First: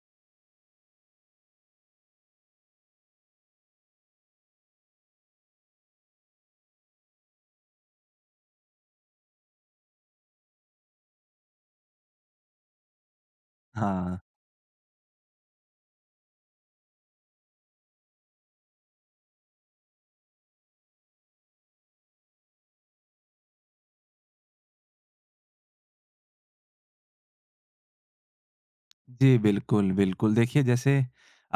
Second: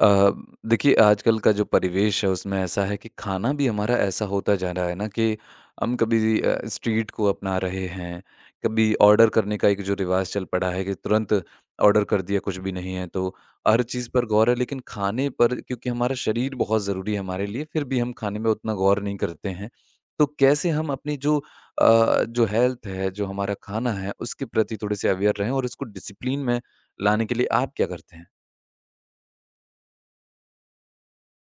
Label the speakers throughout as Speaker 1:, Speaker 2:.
Speaker 1: अ, देखिए आजकल का जो परिवेश है उसमें ऐसा है कि खाना भी हमारा ऐसा होता जा रहा है ना कि हम कभी स्ट्रीट को अपना रहे हैं। कभी ऑर्डर करने का एक जो रिवाज चल पड़ा है कि तुरंत ऑर्डर कर दिया, कुछ भी नहीं है, तो हर चीज़
Speaker 2: हाँ,
Speaker 1: पर गौर है लेकिन खाने पर, क्योंकि हमारा शरीर बहुत ज़रूरी है हमारे लिए, फिर भी हम खाने में उतना गौर नहीं करते हैं। तो कैसे हम अपनी जो हेल्थ है, जो हमारा खाना है, उसके प्रति थोड़े से अवेयर रहें और उसको डिसिप्लिन में लाने के लिए आप क्या करते हैं?
Speaker 2: जी, बिल्कुल, बिल्कुल। देखिए, जैसे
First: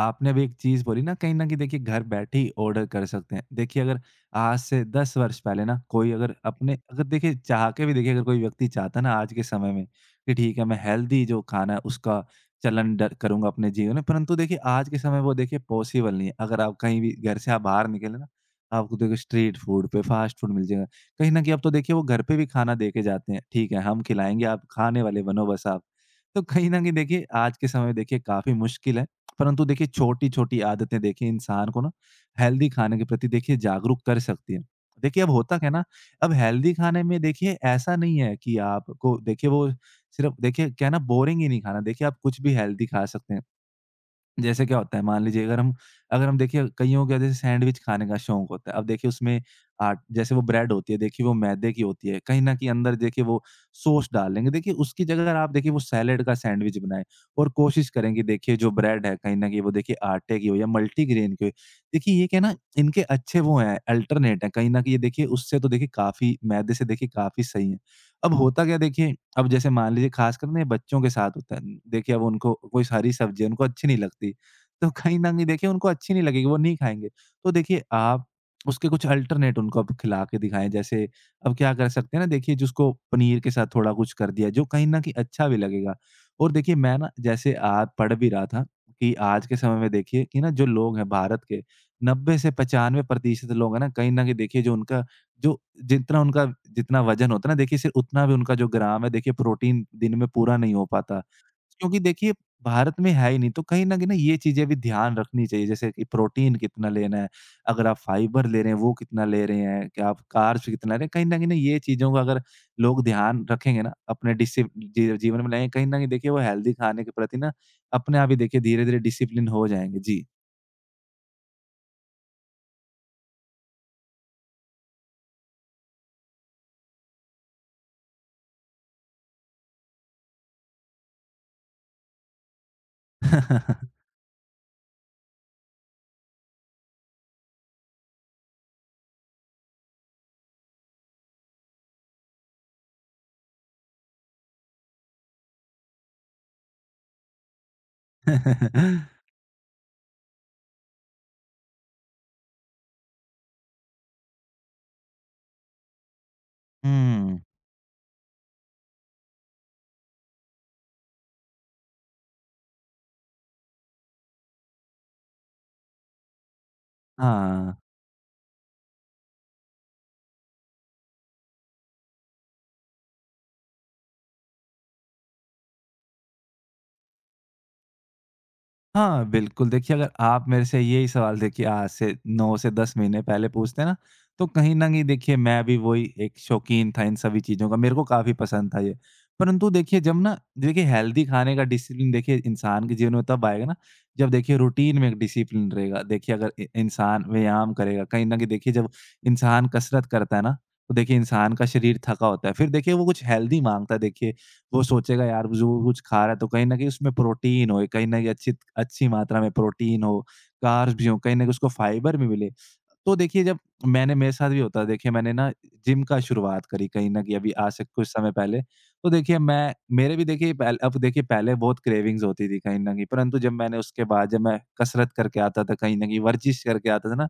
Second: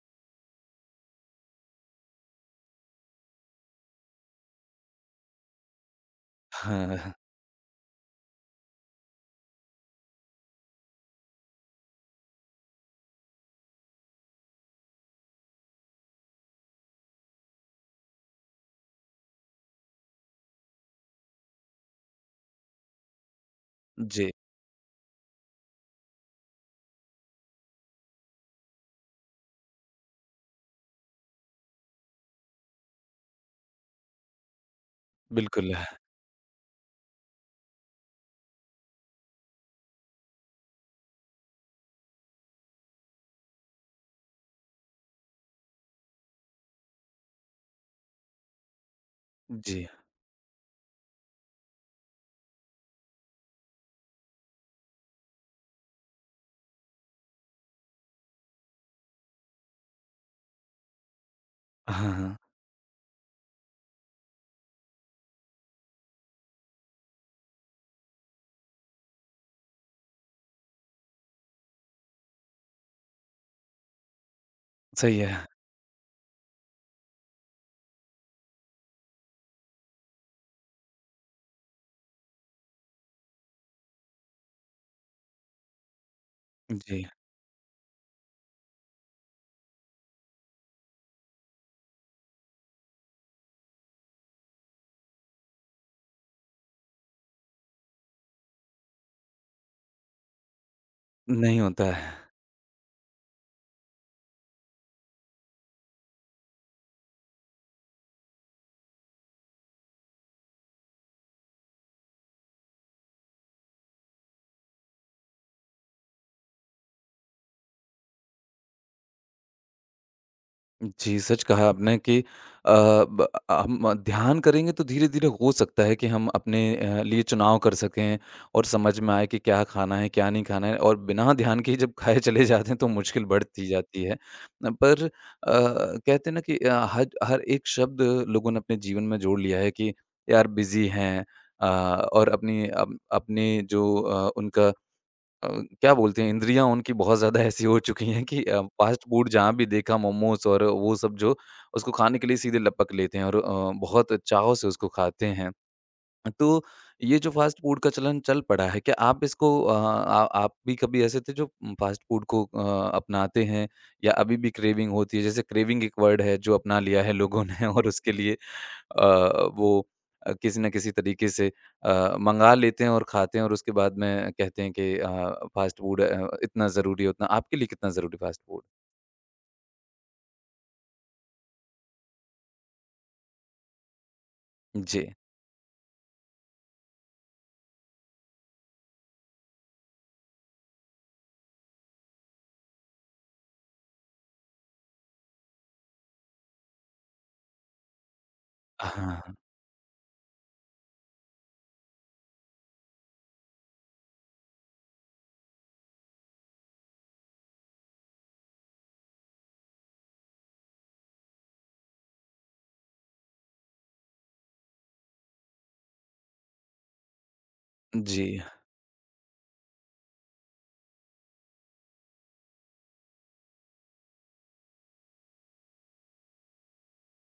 Speaker 2: आपने अभी एक चीज़ बोली ना, कहीं न कहीं देखिए घर बैठे ही ऑर्डर कर सकते हैं। देखिए, अगर आज से 10 वर्ष पहले ना कोई अगर अपने अगर
Speaker 1: हाँ।
Speaker 2: देखिए चाह के भी देखिए अगर कोई व्यक्ति चाहता है ना आज के समय में कि ठीक है मैं हेल्दी जो खाना है उसका चलन ड करूँगा अपने जीवन में, परंतु देखिए आज के समय वो देखिए पॉसिबल नहीं है। अगर आप कहीं भी घर से आप बाहर निकले ना, आपको देखिए स्ट्रीट फूड पे फास्ट फूड मिल जाएगा। कहीं न कहीं अब तो देखिए वो घर पे भी खाना दे के जाते हैं। ठीक है, हम
Speaker 1: जी,
Speaker 2: खिलाएँगे, आप खाने वाले बनो बस आप। तो कहीं न कहीं देखिए आज के समय में देखिए काफ़ी मुश्किल है, परंतु देखिए छोटी-छोटी आदतें देखिए इंसान को ना हेल्दी खाने के प्रति देखिए जागरूक कर सकती हैं। देखिए अब होता क्या है
Speaker 1: बिल्कुल,
Speaker 2: ना, अब हेल्दी खाने में देखिए ऐसा नहीं है कि आपको देखिए वो सिर्फ़ देखिए क्या है ना बोरिंग ही नहीं खाना, देखिए आप कुछ भी हेल्दी खा सकते हैं। जैसे क्या होता है मान लीजिए अगर हम देखिए कईयों का जैसे सैंडविच खाने का शौक होता है। अब देखिए उसमें
Speaker 1: जी।
Speaker 2: आट जैसे वो ब्रेड होती है देखिए वो मैदे की होती है। कहीं न कहीं अंदर देखिए वो सॉस डाल देंगे। देखिए उसकी जगह अगर आप देखिए वो सैलेड का सैंडविच बनाएँ और कोशिश करें कि देखिए जो ब्रेड है कहीं न कहीं वो देखिए आटे की हो या मल्टीग्रेन की हो।
Speaker 1: हाँ,
Speaker 2: देखिए ये
Speaker 1: हाँ,
Speaker 2: क्या है ना इनके अच्छे वो हैं अल्टरनेट हैं। कहीं न कहीं ये देखिए उससे तो देखिए काफ़ी मैदे से देखिए काफ़ी सही है। अब होता क्या है, देखिए अब जैसे मान लीजिए ख़ासकर ना ये बच्चों के साथ होता है। देखिए अब उनको कोई हरी सब्ज़ी है, उनको अच्छी नहीं लगती, तो कहीं
Speaker 1: सही
Speaker 2: न कहीं
Speaker 1: है।
Speaker 2: देखिए उनको अच्छी नहीं लगेगी, वो नहीं खाएँगे। तो देखिए आप उसके कुछ अल्टरनेट उनको आप खिला के दिखाएँ। जैसे अब क्या कर सकते हैं ना देखिए जिसको पनीर के साथ थोड़ा कुछ कर दिया, जो कहीं न कहीं अच्छा भी लगेगा। और देखिए मैं
Speaker 1: जी,
Speaker 2: ना जैसे आज पढ़ भी रहा था कि आज के समय में देखिए कि ना जो लोग हैं भारत के 90 से 95% लोग हैं ना, कहीं न कहीं देखिए जो उनका जो जितना उनका जितना वज़न होता है ना देखिए सिर्फ़ उतना भी उनका जो ग्राम है देखिए प्रोटीन दिन में पूरा नहीं हो पाता।
Speaker 1: नहीं होता
Speaker 2: क्योंकि
Speaker 1: है।
Speaker 2: देखिए भारत में है ही नहीं तो कहीं न कहीं ना ये चीज़ें भी ध्यान रखनी चाहिए जैसे कि प्रोटीन कितना लेना है, अगर आप फाइबर ले रहे हैं वो कितना ले रहे हैं, क्या आप कार्ब्स कितना ले रहे हैं, कहीं न कहीं ना ये चीज़ों का अगर लोग ध्यान रखेंगे ना अपने डिसि जी जीवन में लाएँगे कहीं न कहीं देखिए वो हेल्दी खाने के प्रति ना अपने आप ही देखिए धीरे-धीरे डिसिप्लिन हो जाएँगे। जी।
Speaker 1: जी, सच कहा आपने कि अ, ब हम ध्यान करेंगे तो धीरे-धीरे हो सकता है कि हम अपने लिए चुनाव कर सकें और समझ में आए कि क्या खाना है, क्या नहीं खाना है। और बिना ध्यान के ही जब खाए चले जाते हैं तो मुश्किल बढ़ती जाती है। पर कहते हैं ना कि हर हर एक शब्द लोगों ने अपने जीवन में जोड़ लिया है कि यार बिज़ी हैं। और अपनी अप अपने जो उनका, अ, क्या बोलते हैं, इंद्रियाँ उनकी बहुत ज़्यादा ऐसी हो चुकी हैं कि फ़ास्ट फूड जहाँ भी देखा, मोमोज़ और वो सब, जो उसको खाने के लिए सीधे लपक लेते हैं और बहुत चाव से उसको खाते हैं। तो ये जो
Speaker 2: हुँ।
Speaker 1: फ़ास्ट फ़ूड का चलन चल पड़ा है, क्या आप इसको अ, आ आप भी कभी ऐसे थे जो फ़ास्ट फ़ूड को अपनाते हैं, या अभी भी क्रेविंग होती है? जैसे क्रेविंग एक वर्ड है जो अपना लिया है लोगों ने,
Speaker 2: हाँ।
Speaker 1: और उसके लिए वो किसी न किसी तरीके से मँगा लेते हैं और खाते हैं और उसके बाद में कहते हैं कि फ़ास्ट फ़ूड इतना ज़रूरी है, उतना आपके लिए कितना ज़रूरी फ़ास्ट फ़ूड?
Speaker 2: हाँ, बिल्कुल। देखिए, अगर आप मेरे से यही सवाल देखिए आज से 9 से 10 महीने पहले पूछते ना, तो कहीं न कहीं
Speaker 1: जी।
Speaker 2: देखिए मैं भी वही एक शौकीन था इन सभी चीज़ों का, मेरे को काफ़ी पसंद था ये। परंतु देखिए जब ना देखिए हेल्दी खाने का डिसिप्लिन देखिए इंसान के जीवन में तब आएगा ना, जब देखिए रूटीन में एक डिसिप्लिन रहेगा। देखिए अगर इ इंसान व्यायाम करेगा, कहीं न कहीं देखिए जब
Speaker 1: हाँ,
Speaker 2: इंसान कसरत करता है ना, तो देखिए इंसान का शरीर थका होता है। फिर देखिए वो कुछ हेल्दी माँगता है, देखिए वो सोचेगा यार जो वो कुछ खा रहा है तो कहीं न कहीं उसमें प्रोटीन होए, कहीं न कहीं अच्छी अच्छी मात्रा में प्रोटीन हो, कार्ब्स भी हों, कहीं न कहीं उसको फाइबर भी मिले। तो देखिए जब मैंने मेरे साथ भी होता है, देखिए मैंने ना जिम का शुरुआत करी कहीं न कहीं अभी आज से कुछ
Speaker 1: जी,
Speaker 2: समय पहले। तो देखिए मैं मेरे भी देखिए पहल अब देखिए पहले बहुत क्रेविंग्स होती थी कहीं न कहीं, परंतु जब मैं कसरत करके आता था, कहीं न कहीं वर्जिश करके आता था ना,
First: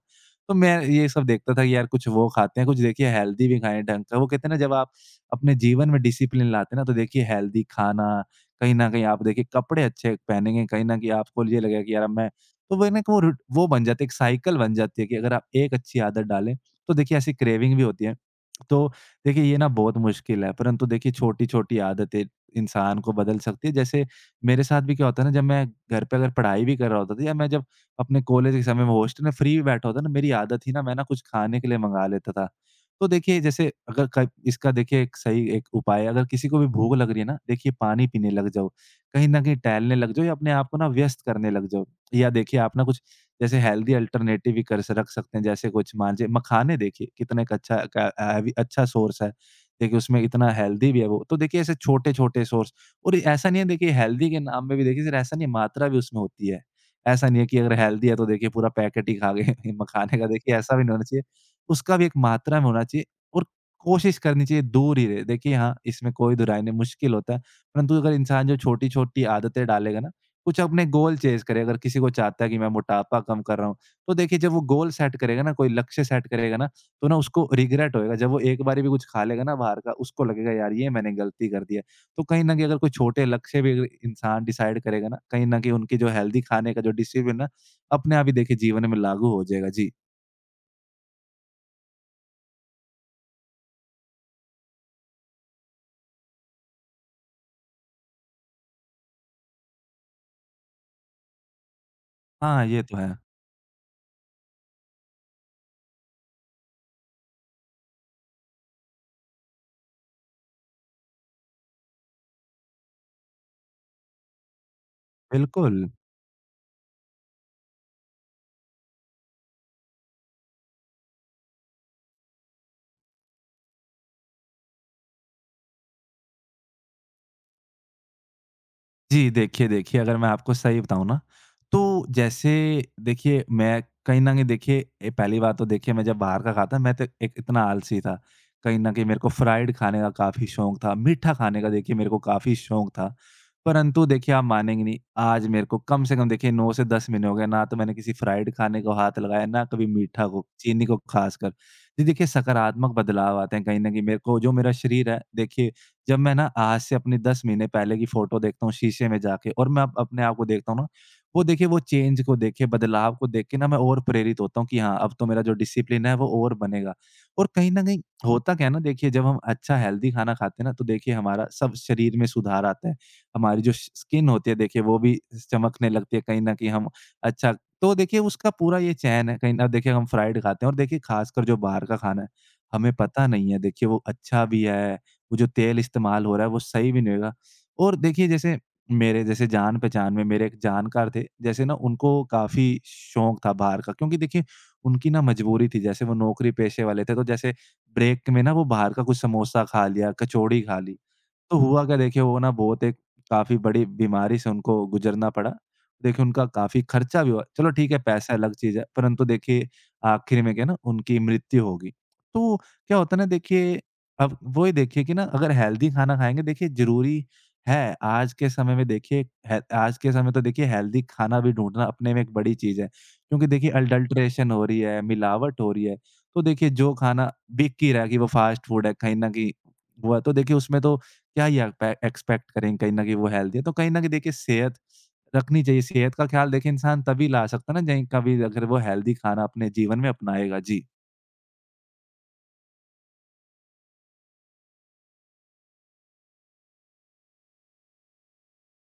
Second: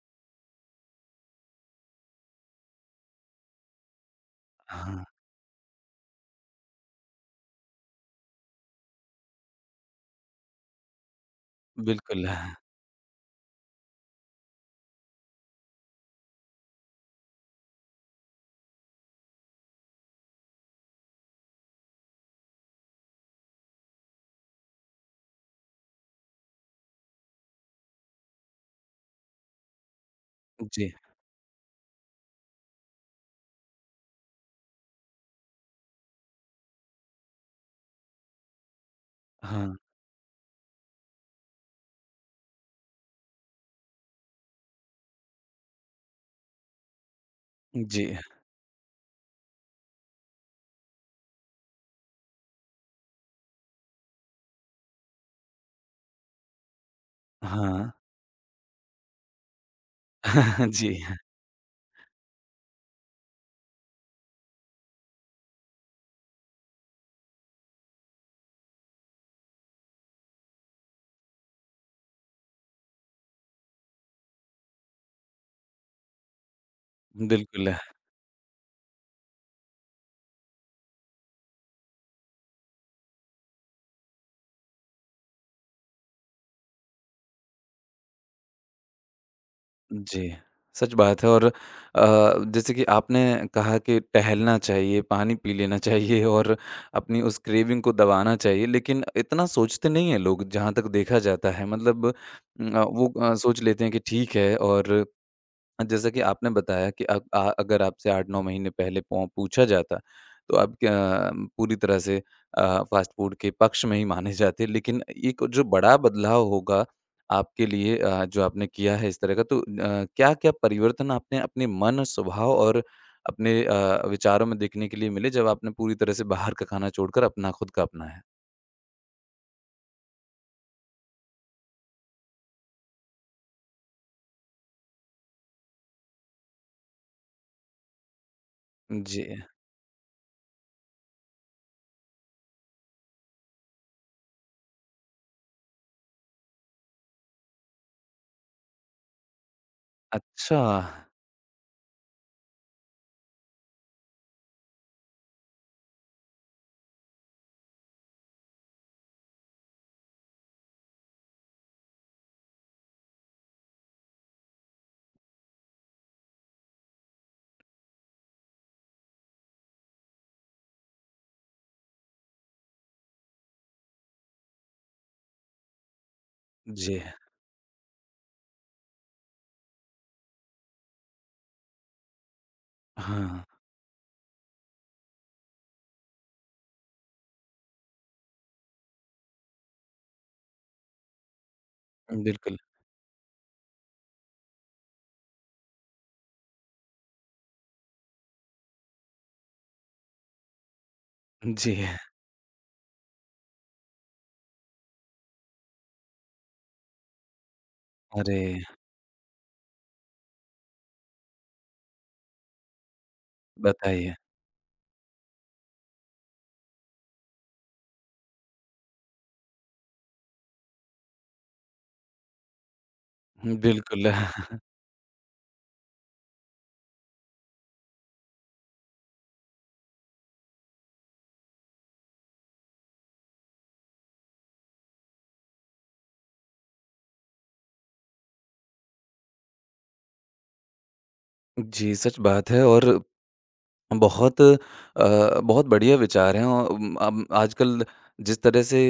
Speaker 2: तो मैं ये सब देखता था कि यार कुछ वो खाते हैं, कुछ देखिए हेल्दी भी खाएँ ढंग का। वो कहते हैं ना, जब आप
Speaker 1: हाँ,
Speaker 2: अपने जीवन में डिसिप्लिन लाते हैं ना, तो देखिए हेल्दी खाना, कहीं न कहीं आप देखिए कपड़े अच्छे पहनेंगे, कहीं न कहीं आपको ये लगेगा कि यार अब
Speaker 1: बिल्कुल।
Speaker 2: मैं,
Speaker 1: हाँ,
Speaker 2: तो वो ना एक वो रूट वो बन जाती है, एक साइकिल बन जाती है कि अगर आप एक अच्छी आदत डालें, तो देखिए ऐसी क्रेविंग भी होती है। तो देखिए ये ना बहुत मुश्किल है, परंतु देखिए छोटी-छोटी आदतें इंसान को बदल सकती है। जैसे मेरे साथ भी क्या होता है ना, जब मैं घर पे अगर पढ़ाई भी कर रहा होता था या मैं जब अपने कॉलेज के समय में हॉस्टल में फ्री बैठा होता ना, मेरी आदत थी ना,
Speaker 1: जी,
Speaker 2: मैं ना कुछ खाने के लिए मंगा लेता था। तो देखिए जैसे अगर क इसका देखिए एक सही एक उपाय है, अगर किसी को भी भूख लग रही है ना, देखिए पानी पीने लग जाओ, कहीं न कहीं
Speaker 1: हाँ,
Speaker 2: टहलने लग जाओ या अपने आप को ना व्यस्त करने लग जाओ, या देखिए आप ना कुछ जैसे हेल्दी अल्टरनेटिव भी कर स रख सकते हैं, जैसे कुछ मान लीजिए मखाने देखिए कितना एक अच्छा
Speaker 1: जी,
Speaker 2: का हैवी अच्छा सोर्स है। देखिए उसमें इतना हेल्दी भी है वो, तो देखिए ऐसे छोटे-छोटे सोर्स, और ऐसा नहीं है देखिए हेल्दी के नाम में भी देखिए सिर्फ ऐसा नहीं है, मात्रा भी उसमें होती है। ऐसा नहीं है कि अगर
Speaker 1: हाँ,
Speaker 2: हेल्दी है तो देखिए पूरा पैकेट ही खा गए मखाने का, देखिए ऐसा भी नहीं
Speaker 1: जी,
Speaker 2: होना चाहिए। उसका भी एक मात्रा में होना चाहिए और कोशिश करनी चाहिए दूर ही रहे। देखिए हाँ, इसमें कोई दुराई नहीं मुश्किल होता है, परंतु अगर इंसान जो छोटी-छोटी आदतें डालेगा ना, कुछ अपने गोल चेज़ करे, अगर किसी को चाहता है कि मैं मोटापा कम कर रहा हूँ, तो देखिए जब वो गोल सेट करेगा ना, कोई लक्ष्य सेट करेगा ना, तो ना उसको
Speaker 1: बिल्कुल,
Speaker 2: रिग्रेट होएगा। जब वो एक बारी भी कुछ खा लेगा ना बाहर का, उसको लगेगा यार ये मैंने गलती कर दी है। तो कहीं न कहीं अगर कोई छोटे लक्ष्य भी अगर इंसान डिसाइड करेगा ना, कहीं न कहीं उनकी जो हेल्दी खाने का जो डिसिप्लिन है, अपने आप ही देखिए जीवन में लागू हो जाएगा। जी।
Speaker 1: जी। सच बात है। और जैसे कि आपने कहा कि टहलना चाहिए, पानी पी लेना चाहिए और अपनी उस क्रेविंग को दबाना चाहिए, लेकिन इतना सोचते नहीं हैं लोग, जहाँ तक देखा जाता है। मतलब
Speaker 2: हाँ, ये तो है।
Speaker 1: वो सोच लेते हैं कि ठीक है। और हाँ, जैसा कि आपने बताया कि अगर आपसे 8-9 महीने पहले पौ पूछा जाता, तो आप क्या पूरी तरह से फ़ास्ट फ़ूड के पक्ष में ही माने जाते। लेकिन एक जो
Speaker 2: बिल्कुल।
Speaker 1: बड़ा बदलाव होगा आपके लिए, जो आपने किया है इस तरह का, तो क्या-क्या परिवर्तन आपने अपने मन, स्वभाव और अपने विचारों में देखने के लिए मिले, जब आपने पूरी तरह से बाहर का खाना छोड़कर अपना खुद का अपनाया?
Speaker 2: जी, देखिए, अगर मैं आपको सही बताऊँ ना, तो जैसे देखिए मैं कहीं न कहीं देखिए पहली बात तो देखिए मैं जब बाहर का खाता, मैं तो एक इतना आलसी था। कहीं न कहीं मेरे
Speaker 1: जी।
Speaker 2: को फ्राइड खाने का काफ़ी शौक था, मीठा खाने का देखिए मेरे को काफ़ी शौक था। परंतु देखिए आप मानेंगे नहीं, आज मेरे को कम से कम देखिए 9 से 10 महीने हो गए, ना तो मैंने किसी फ्राइड खाने को हाथ लगाया, ना कभी मीठा को,
Speaker 1: अच्छा।
Speaker 2: चीनी को खासकर। जी, देखिए सकारात्मक बदलाव आते हैं, कहीं न कहीं मेरे को जो मेरा शरीर है देखिए जब मैं ना आज से अपने 10 महीने पहले की फ़ोटो देखता हूँ शीशे में जाके और मैं अब अपने आप को देखता हूँ ना, वो देखिए वो चेंज को देखे, बदलाव को देख के ना मैं और प्रेरित होता हूँ कि हाँ, अब तो मेरा जो डिसिप्लिन है वो और बनेगा। और कहीं न कहीं होता क्या है ना, देखिए जब हम अच्छा हेल्दी खाना खाते हैं ना तो देखिए हमारा सब शरीर में सुधार आता है। हमारी जो स स्किन होती है देखिए वो भी चमकने लगती है, कहीं न कहीं हम
Speaker 1: जी।
Speaker 2: अच्छा, तो देखिए उसका पूरा ये चैन है, कहीं न देखिए हम फ्राइड खाते हैं और देखिए ख़ासकर जो बाहर का खाना है, हमें पता
Speaker 1: हाँ,
Speaker 2: नहीं है देखिए वो अच्छा भी है, वो जो तेल इस्तेमाल हो रहा है वो सही भी नहीं होगा। और देखिए जैसे मेरे जैसे जान-पहचान में मेरे एक जानकार थे, जैसे ना उनको
Speaker 1: बिल्कुल।
Speaker 2: काफ़ी शौक था बाहर का, क्योंकि देखिए उनकी ना मजबूरी थी, जैसे वो नौकरी पेशे वाले थे तो जैसे ब्रेक में ना वो बाहर का कुछ समोसा खा लिया, कचौड़ी खा ली। तो
Speaker 1: जी।
Speaker 2: हुआ क्या देखिए, वो ना बहुत एक काफ़ी बड़ी बीमारी से उनको गुज़रना पड़ा। देखिए उनका काफ़ी खर्चा भी हुआ। चलो ठीक है पैसा
Speaker 1: अरे!
Speaker 2: अलग चीज़ है, परंतु देखिए आखिर में क्या ना उनकी मृत्यु होगी। तो क्या होता है ना देखिए,
Speaker 1: बताइए।
Speaker 2: अब वही देखिए कि ना अगर हेल्दी खाना खाएँगे देखिए, ज़रूरी है आज के समय में, देखिए है आज के समय तो देखिए हेल्दी खाना भी ढूँढना अपने में एक बड़ी चीज़ है। क्योंकि देखिए
Speaker 1: बिल्कुल।
Speaker 2: अडल्ट्रेशन हो रही है, मिलावट हो रही है। तो देखिए जो खाना बिक ही रहा है कि वो फ़ास्ट फ़ूड है, कहीं न कहीं वो है, तो देखिए उसमें तो क्या ये एक्पे एक्सपेक्ट करेंगे कहीं न कहीं वो हेल्दी है। तो कहीं न कहीं देखिए सेहत रखनी चाहिए, सेहत का ख़्याल देखिए इंसान तभी ला सकता है ना जहीं कभी अगर वो हेल्दी खाना अपने जीवन में अपनाएगा। जी।
Speaker 1: जी, सच बात है। और बहुत बहुत बढ़िया विचार हैं। अब आजकल जिस तरह से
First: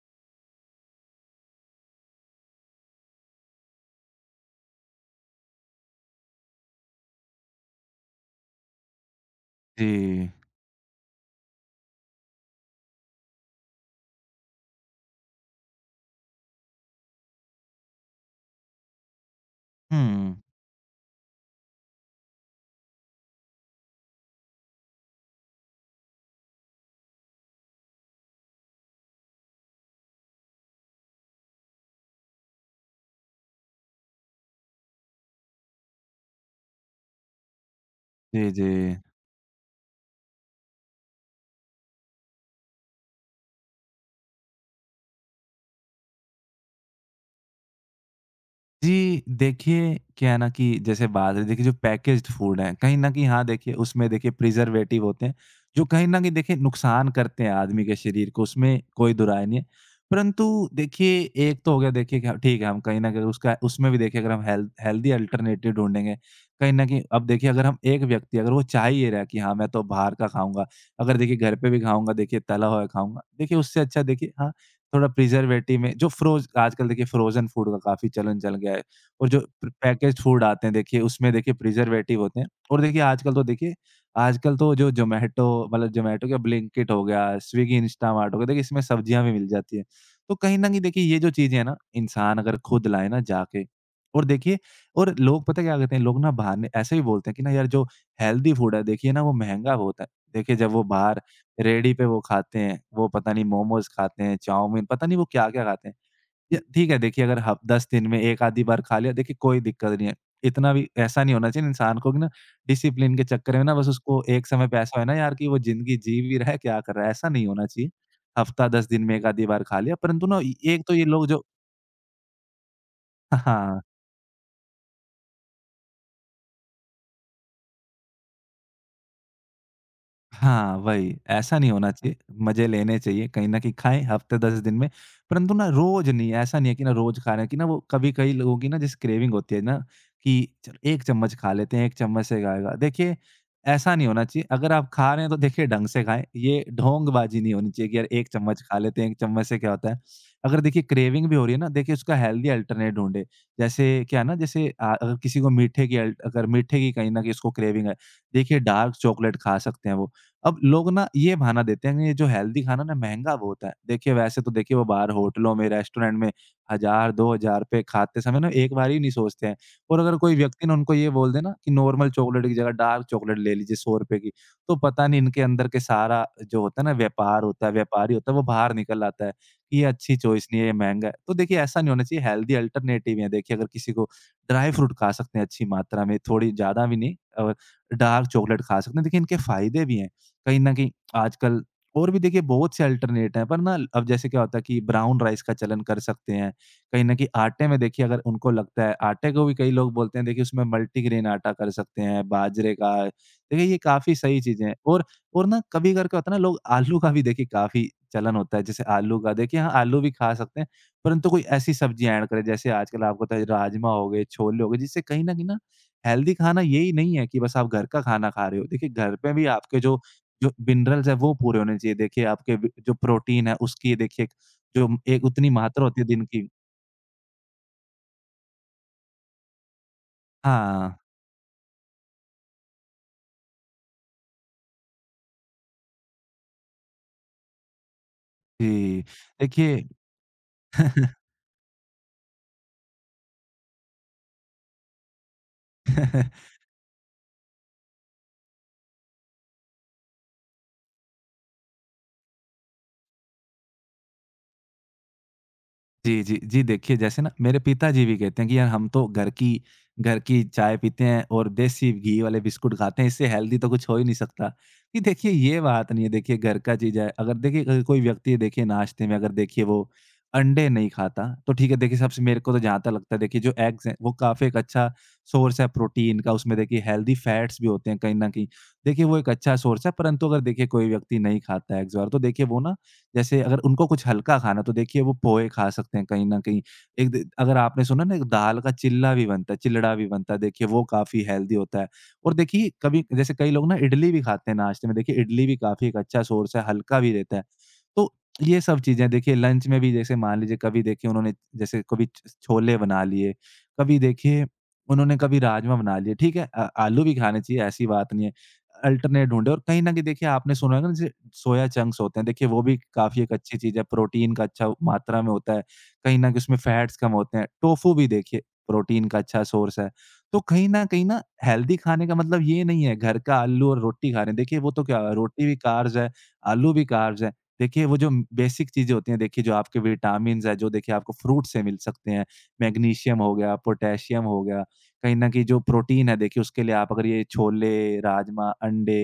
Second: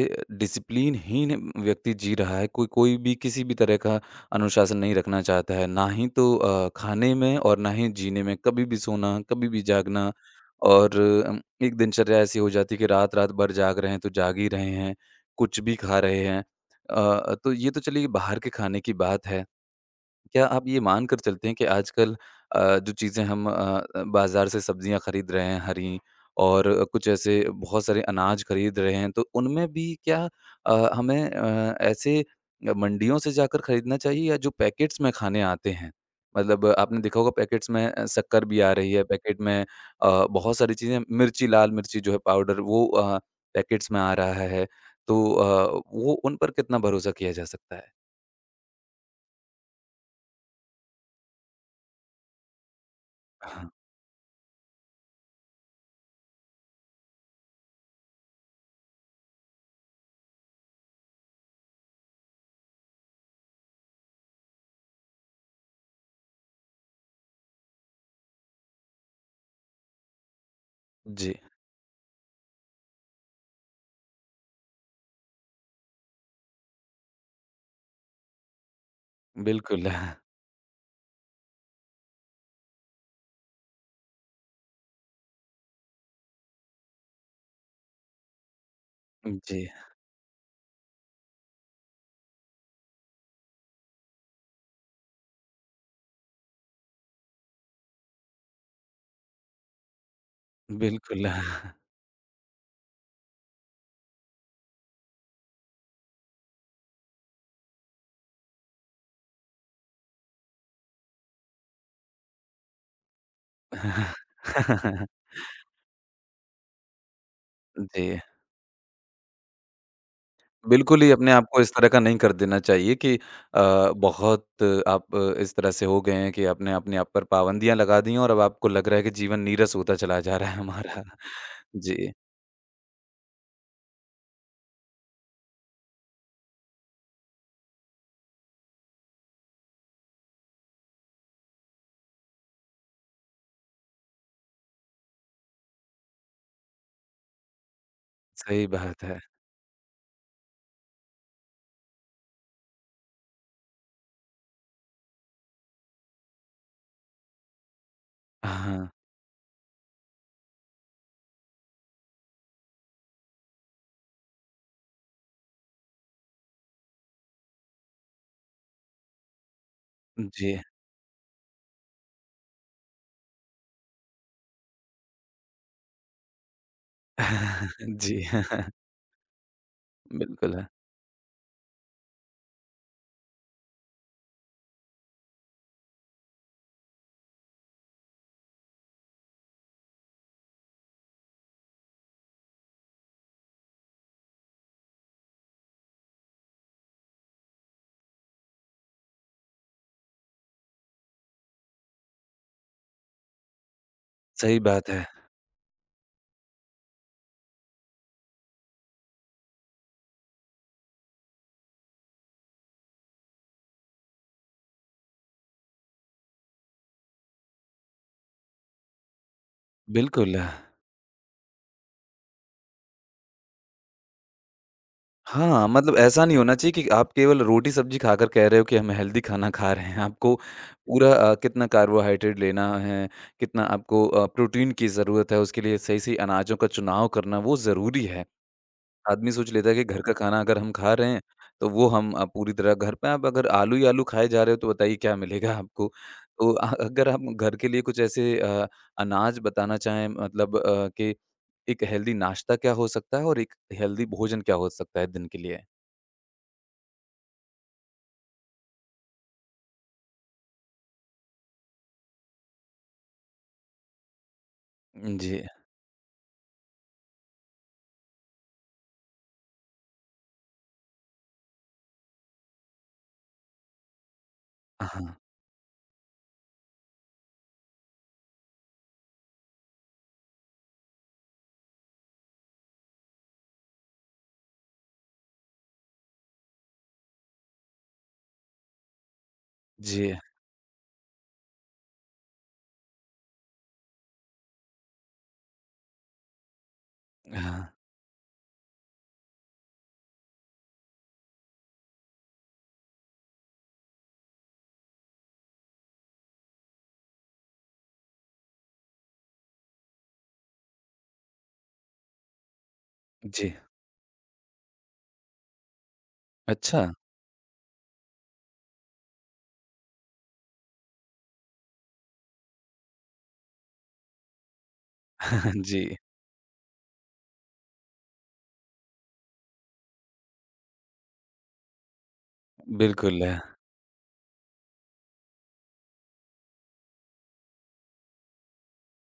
Speaker 1: डिसिप्लिनहीन व्यक्ति जी रहा है, कोई कोई भी किसी भी तरह का अनुशासन नहीं रखना चाहता है, ना ही तो खाने में और ना ही जीने में। कभी भी सोना, कभी भी जागना,
Speaker 2: जी।
Speaker 1: और एक दिनचर्या ऐसी हो जाती है कि रात-रात भर जाग रहे हैं, तो जाग ही रहे हैं, कुछ भी खा रहे हैं। तो ये तो चलिए बाहर के खाने की बात है।
Speaker 2: हुँ।
Speaker 1: क्या आप ये मानकर चलते हैं कि आजकल जो चीज़ें हम बाज़ार से सब्ज़ियाँ खरीद रहे हैं, हरी, और कुछ ऐसे बहुत सारे अनाज खरीद रहे हैं, तो उनमें भी क्या हमें ऐसे मंडियों से जाकर खरीदना चाहिए या जो पैकेट्स में खाने आते हैं? मतलब आपने देखा होगा पैकेट्स में शक्कर
Speaker 2: जी,
Speaker 1: भी
Speaker 2: जी।
Speaker 1: आ रही है, पैकेट में बहुत सारी चीज़ें, मिर्ची, लाल मिर्ची जो है पाउडर, वो पैकेट्स में आ रहा है, तो वो उन पर कितना भरोसा किया जा सकता है?
Speaker 2: जी, देखिए क्या है ना कि जैसे बात रही देखिए जो पैकेज्ड फूड हैं, कहीं न कहीं हाँ,
Speaker 1: हाँ,
Speaker 2: देखिए उसमें देखिए प्रिज़र्वेटिव होते हैं, जो कहीं न कहीं देखिए नुकसान करते हैं आदमी के शरीर को, उसमें कोई दुराय नहीं है। परंतु देखिए एक तो हो गया देखिए कि हाँ, ठीक है हम कहीं न कहीं उसका उसमें भी देखिए अगर हम हेल्थ हेल्दी अल्टरनेटिव ढूँढेंगे, कहीं न कहीं अब देखिए अगर हम एक व्यक्ति अगर वो चाह ही ये रहा है कि हाँ, मैं तो बाहर का खाऊँगा, अगर
Speaker 1: जी,
Speaker 2: देखिए घर पे भी खाऊँगा, देखिए तला हुआ खाऊँगा, देखिए उससे अच्छा देखिए हाँ, थोड़ा प्रिजर्वेटिव में जो फ्रोज आजकल देखिए फ्रोज़न फूड का काफ़ी चलन चल गया है और जो प
Speaker 1: बिल्कुल।
Speaker 2: पैकेज्ड फूड आते हैं देखिए उसमें देखिए प्रिजर्वेटिव होते हैं और देखिए आजकल तो जो ज़ोमैटो मतलब ज़ोमैटो क्या ब्लिंकिट हो गया, स्विगी, इंस्टामार्ट हो गया, देखिए इसमें सब्जियाँ भी मिल
Speaker 1: जी,
Speaker 2: जाती हैं। तो कहीं न कहीं देखिए ये जो चीज़ें हैं ना, इंसान अगर खुद लाए ना जाके और देखिए और लोग पता है क्या कहते हैं, लोग ना बहाने ऐसे ही बोलते हैं कि ना यार जो हेल्दी फूड है देखिए ना वो महँगा बहुत है। देखिए जब वो बाहर
Speaker 1: बिल्कुल।
Speaker 2: रेहड़ी पे वो खाते हैं, वो पता नहीं मोमोज़ खाते हैं, चाउमीन, पता नहीं वो क्या-क्या खाते हैं। या ठीक है देखिए अगर हफ़ 10 दिन में 1 आधी बार खा लिया देखिए कोई दिक्कत नहीं है। इतना भी ऐसा नहीं होना चाहिए इंसान को कि ना डिसिप्लिन के चक्कर में ना बस उसको एक समय पे ऐसा हो ना यार कि वो ज़िंदगी जी भी रहा है, क्या कर रहा है? ऐसा नहीं होना चाहिए।
Speaker 1: जी,
Speaker 2: हफ़्ता 10 दिन में 1 आधी बार खा लिया परंतु ना ए एक तो
Speaker 1: बिल्कुल
Speaker 2: ये
Speaker 1: ही
Speaker 2: लोग
Speaker 1: अपने
Speaker 2: जो
Speaker 1: आप को इस तरह का नहीं कर देना चाहिए कि
Speaker 2: हाँ।
Speaker 1: बहुत आप इस तरह से हो गए हैं कि आपने अपने आप पर पाबंदियाँ लगा दी हैं और अब आपको लग रहा है कि जीवन नीरस होता चला जा रहा है
Speaker 2: हाँ,
Speaker 1: हमारा।
Speaker 2: वही। ऐसा नहीं होना
Speaker 1: जी,
Speaker 2: चाहिए, मज़े लेने चाहिए, कहीं न कहीं खाएँ हफ़्ते 10 दिन में, परंतु ना रोज़ नहीं, ऐसा नहीं है कि ना रोज़ खा रहे हैं कि ना वो कभी-कभी लोगों की ना जैसे क्रेविंग होती है ना कि चलो 1 चम्मच खा लेते हैं, 1 चम्मच से खाएगा। देखिए, ऐसा नहीं होना चाहिए, अगर आप खा रहे हैं तो देखिए ढंग से खाएँ, ये ढोंगबाज़ी नहीं होनी चाहिए कि यार 1 चम्मच
Speaker 1: सही
Speaker 2: खा लेते
Speaker 1: बात
Speaker 2: हैं, 1
Speaker 1: है।
Speaker 2: चम्मच से क्या होता है। अगर देखिए क्रेविंग भी हो रही है ना, देखिए उसका हेल्दी अल्टरनेट ढूँढे। जैसे क्या है ना जैसे अगर किसी को मीठे की कहीं न कहीं उसको क्रेविंग है, देखिए
Speaker 1: हाँ,
Speaker 2: डार्क चॉकलेट खा सकते हैं वो। अब लोग ना ये बहाना देते हैं कि ये जो हेल्दी खाना ना महँगा बहुत है। देखिए वैसे तो देखिए वो बाहर होटलों में, रेस्टोरेंट में 1000 2000 रुपए खाते समय ना एक बार ही नहीं सोचते हैं और अगर कोई
Speaker 1: जी।
Speaker 2: व्यक्ति ना उनको ये बोल दे ना कि नॉर्मल चॉकलेट की जगह डार्क चॉकलेट ले लीजिए ₹100 की, तो पता नहीं इनके अंदर के सारा जो होता है ना व्यापार होता है, व्यापारी
Speaker 1: जी,
Speaker 2: होता है, वो बाहर निकल आता है कि ये अच्छी चॉइस
Speaker 1: बिल्कुल
Speaker 2: नहीं है,
Speaker 1: है।
Speaker 2: ये महँगा है। तो देखिए ऐसा नहीं होना चाहिए, हेल्दी अल्टरनेटिव है। देखिए अगर किसी को ड्राई फ्रूट खा सकते हैं अच्छी मात्रा में, थोड़ी ज़्यादा भी नहीं और डार्क चॉकलेट खा सकते हैं। देखिए इनके फ़ायदे भी हैं। कहीं न कहीं आजकल और भी देखिए बहुत से अल्टरनेट हैं, पर ना अब जैसे क्या होता है कि ब्राउन राइस का चलन कर सकते हैं। कहीं न कहीं आटे में देखिए अगर उनको लगता है आटे को भी कई लोग बोलते हैं देखिए उसमें मल्टीग्रेन आटा कर सकते हैं, बाजरे का। देखिए ये काफ़ी सही
Speaker 1: सही
Speaker 2: चीज़ें हैं
Speaker 1: बात है।
Speaker 2: और ना कभी-कभार क्या होता है ना लोग आलू का भी देखिए काफ़ी चलन होता है। जैसे आलू का देखिए हाँ, आलू भी खा सकते हैं, परंतु कोई ऐसी सब्जियाँ ऐड करें जैसे आजकल आपको पता है राजमा हो गए, छोले हो गए, जिससे कहीं न कहीं ना हेल्दी खाना यही नहीं है कि बस आप घर का खाना खा रहे हो। देखिए घर पे भी आपके जो
Speaker 1: बिल्कुल।
Speaker 2: जो मिनरल्स हैं वो पूरे होने चाहिए। देखिए आपके ब जो प्रोटीन है उसकी देखिए जो एक उतनी
Speaker 1: हाँ,
Speaker 2: मात्रा
Speaker 1: मतलब
Speaker 2: होती है दिन
Speaker 1: ऐसा नहीं
Speaker 2: की
Speaker 1: होना चाहिए कि आप केवल रोटी-सब्ज़ी खाकर कह रहे हो कि हम हेल्दी खाना खा रहे हैं। आपको
Speaker 2: हाँ,
Speaker 1: पूरा कितना कार्बोहाइड्रेट लेना है, कितना आपको प्रोटीन की ज़रूरत है, उसके लिए सही-सही अनाजों का चुनाव करना वो ज़रूरी है।
Speaker 2: जी।
Speaker 1: आदमी सोच लेता है कि
Speaker 2: देखिए
Speaker 1: घर का खाना अगर हम खा रहे हैं, तो वो हम पूरी तरह घर पे, आप अगर आलू ही आलू खाए जा रहे हो, तो बताइए क्या मिलेगा आपको। तो अगर आप घर के लिए कुछ ऐसे अनाज बताना चाहें, मतलब कि एक हेल्दी नाश्ता क्या हो सकता है और एक हेल्दी भोजन क्या हो सकता है दिन के लिए?
Speaker 2: जी, जी। जी, देखिए जैसे ना मेरे पिताजी भी कहते हैं कि यार हम तो घर की चाय पीते हैं और देसी घी वाले बिस्कुट खाते हैं, इससे हेल्दी तो कुछ हो ही नहीं सकता। कि देखिए
Speaker 1: जी।
Speaker 2: ये बात नहीं है, देखिए घर का चीज़ है। अगर देखिए अगर कोई व्यक्ति है, देखिए नाश्ते में अगर देखिए वो अंडे नहीं खाता, तो ठीक है देखिए सबसे मेरे को तो जहाँ तक लगता है देखिए जो एग्स हैं, वो काफ़ी एक अच्छा
Speaker 1: हाँ,
Speaker 2: सोर्स है प्रोटीन का, उसमें देखिए हेल्दी फैट्स भी होते हैं कहीं न कहीं। देखिए वो एक अच्छा सोर्स है परंतु अगर देखिए कोई व्यक्ति नहीं खाता है एग्स वगैरह तो देखिए वो ना जैसे अगर उनको कुछ हल्का खाना तो देखिए वो पोहे खा सकते हैं कहीं न कहीं। एक द अगर आपने सुना ना एक दाल का चिल्ला भी बनता है, चिलड़ा भी
Speaker 1: जी,
Speaker 2: बनता है, देखिए वो काफ़ी हेल्दी होता है। और देखिए कभी जैसे कई लोग ना इडली भी खाते हैं नाश्ते में, देखिए इडली भी काफ़ी एक अच्छा सोर्स है, हल्का भी रहता है।
Speaker 1: हाँ,
Speaker 2: तो ये सब चीज़ें देखिए लंच में भी जैसे मान लीजिए कभी देखिए उन्होंने जैसे कभी छ छोले बना लिए, कभी देखिए उन्होंने कभी राजमा बना लिए, ठीक है? आलू भी खाने चाहिए ऐसी बात नहीं है। अल्टरनेट ढूँढे और कहीं न कहीं देखिए आपने सुना होगा ना जैसे सोया चंक्स होते हैं, देखिए वो भी काफ़ी एक
Speaker 1: जी।
Speaker 2: अच्छी चीज़ है, प्रोटीन का अच्छा मात्रा में होता है, कहीं न कहीं उसमें
Speaker 1: अच्छा,
Speaker 2: फैट्स कम होते हैं। टोफू भी देखिए प्रोटीन का अच्छा सोर्स है। तो कहीं न कहीं ना हेल्दी खाने का मतलब ये नहीं है घर का आलू और रोटी खा रहे हैं, देखिए वो तो क्या रोटी भी कार्ब्स
Speaker 1: जी,
Speaker 2: है, आलू भी कार्ब्स है। देखिए वो जो बेसिक चीज़ें होती हैं, देखिए जो आपके विटामिन्स हैं, जो देखिए आपको फ्रूट से मिल सकते हैं, मैग्नीशियम
Speaker 1: बिल्कुल,
Speaker 2: हो गया, पोटेशियम हो गया, कहीं न कहीं जो प्रोटीन है देखिए उसके लिए आप अगर ये छोले, राजमा, अंडे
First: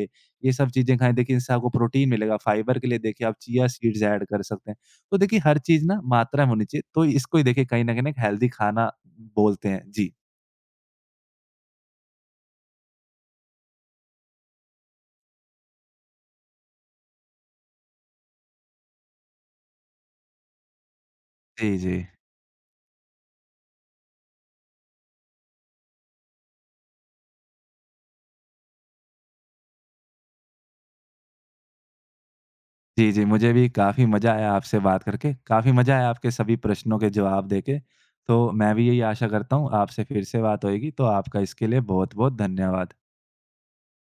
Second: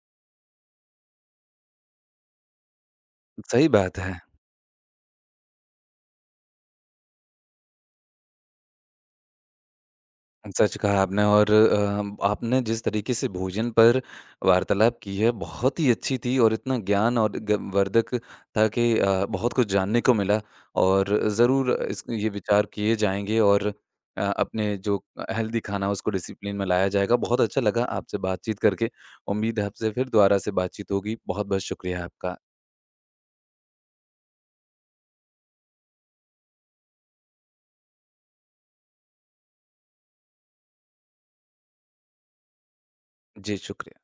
Speaker 2: ये सब चीज़ें खाएँ देखिए इससे आपको प्रोटीन मिलेगा। फाइबर के लिए देखिए आप चिया
Speaker 1: सही बात
Speaker 2: सीड्स
Speaker 1: है।
Speaker 2: ऐड कर सकते हैं। तो देखिए हर चीज़ ना मात्रा में होनी चाहिए। तो इसको ही देखिए कहीं न कहीं एक हेल्दी खाना बोलते हैं। जी।
Speaker 1: सच कहा आपने। और आपने जिस तरीके से भोजन पर वार्तालाप की है, बहुत ही अच्छी थी और इतना ज्ञान और ग वर्धक था कि बहुत कुछ जानने को मिला, और ज़रूर
Speaker 2: जी, जी।
Speaker 1: इस ये विचार किए जाएँगे और अपने जो हेल्दी खाना है, उसको डिसिप्लिन में लाया जाएगा। बहुत अच्छा लगा आपसे बातचीत करके। उम्मीद है आपसे फिर दोबारा से बातचीत होगी। बहुत-बहुत शुक्रिया आपका।
Speaker 2: जी, जी, मुझे भी काफ़ी मज़ा आया आपसे बात करके। काफ़ी मज़ा आया आपके सभी प्रश्नों के जवाब देके। तो मैं भी यही आशा करता हूँ आपसे फिर से बात होएगी। तो आपका इसके लिए बहुत-बहुत धन्यवाद।
Speaker 1: जी, शुक्र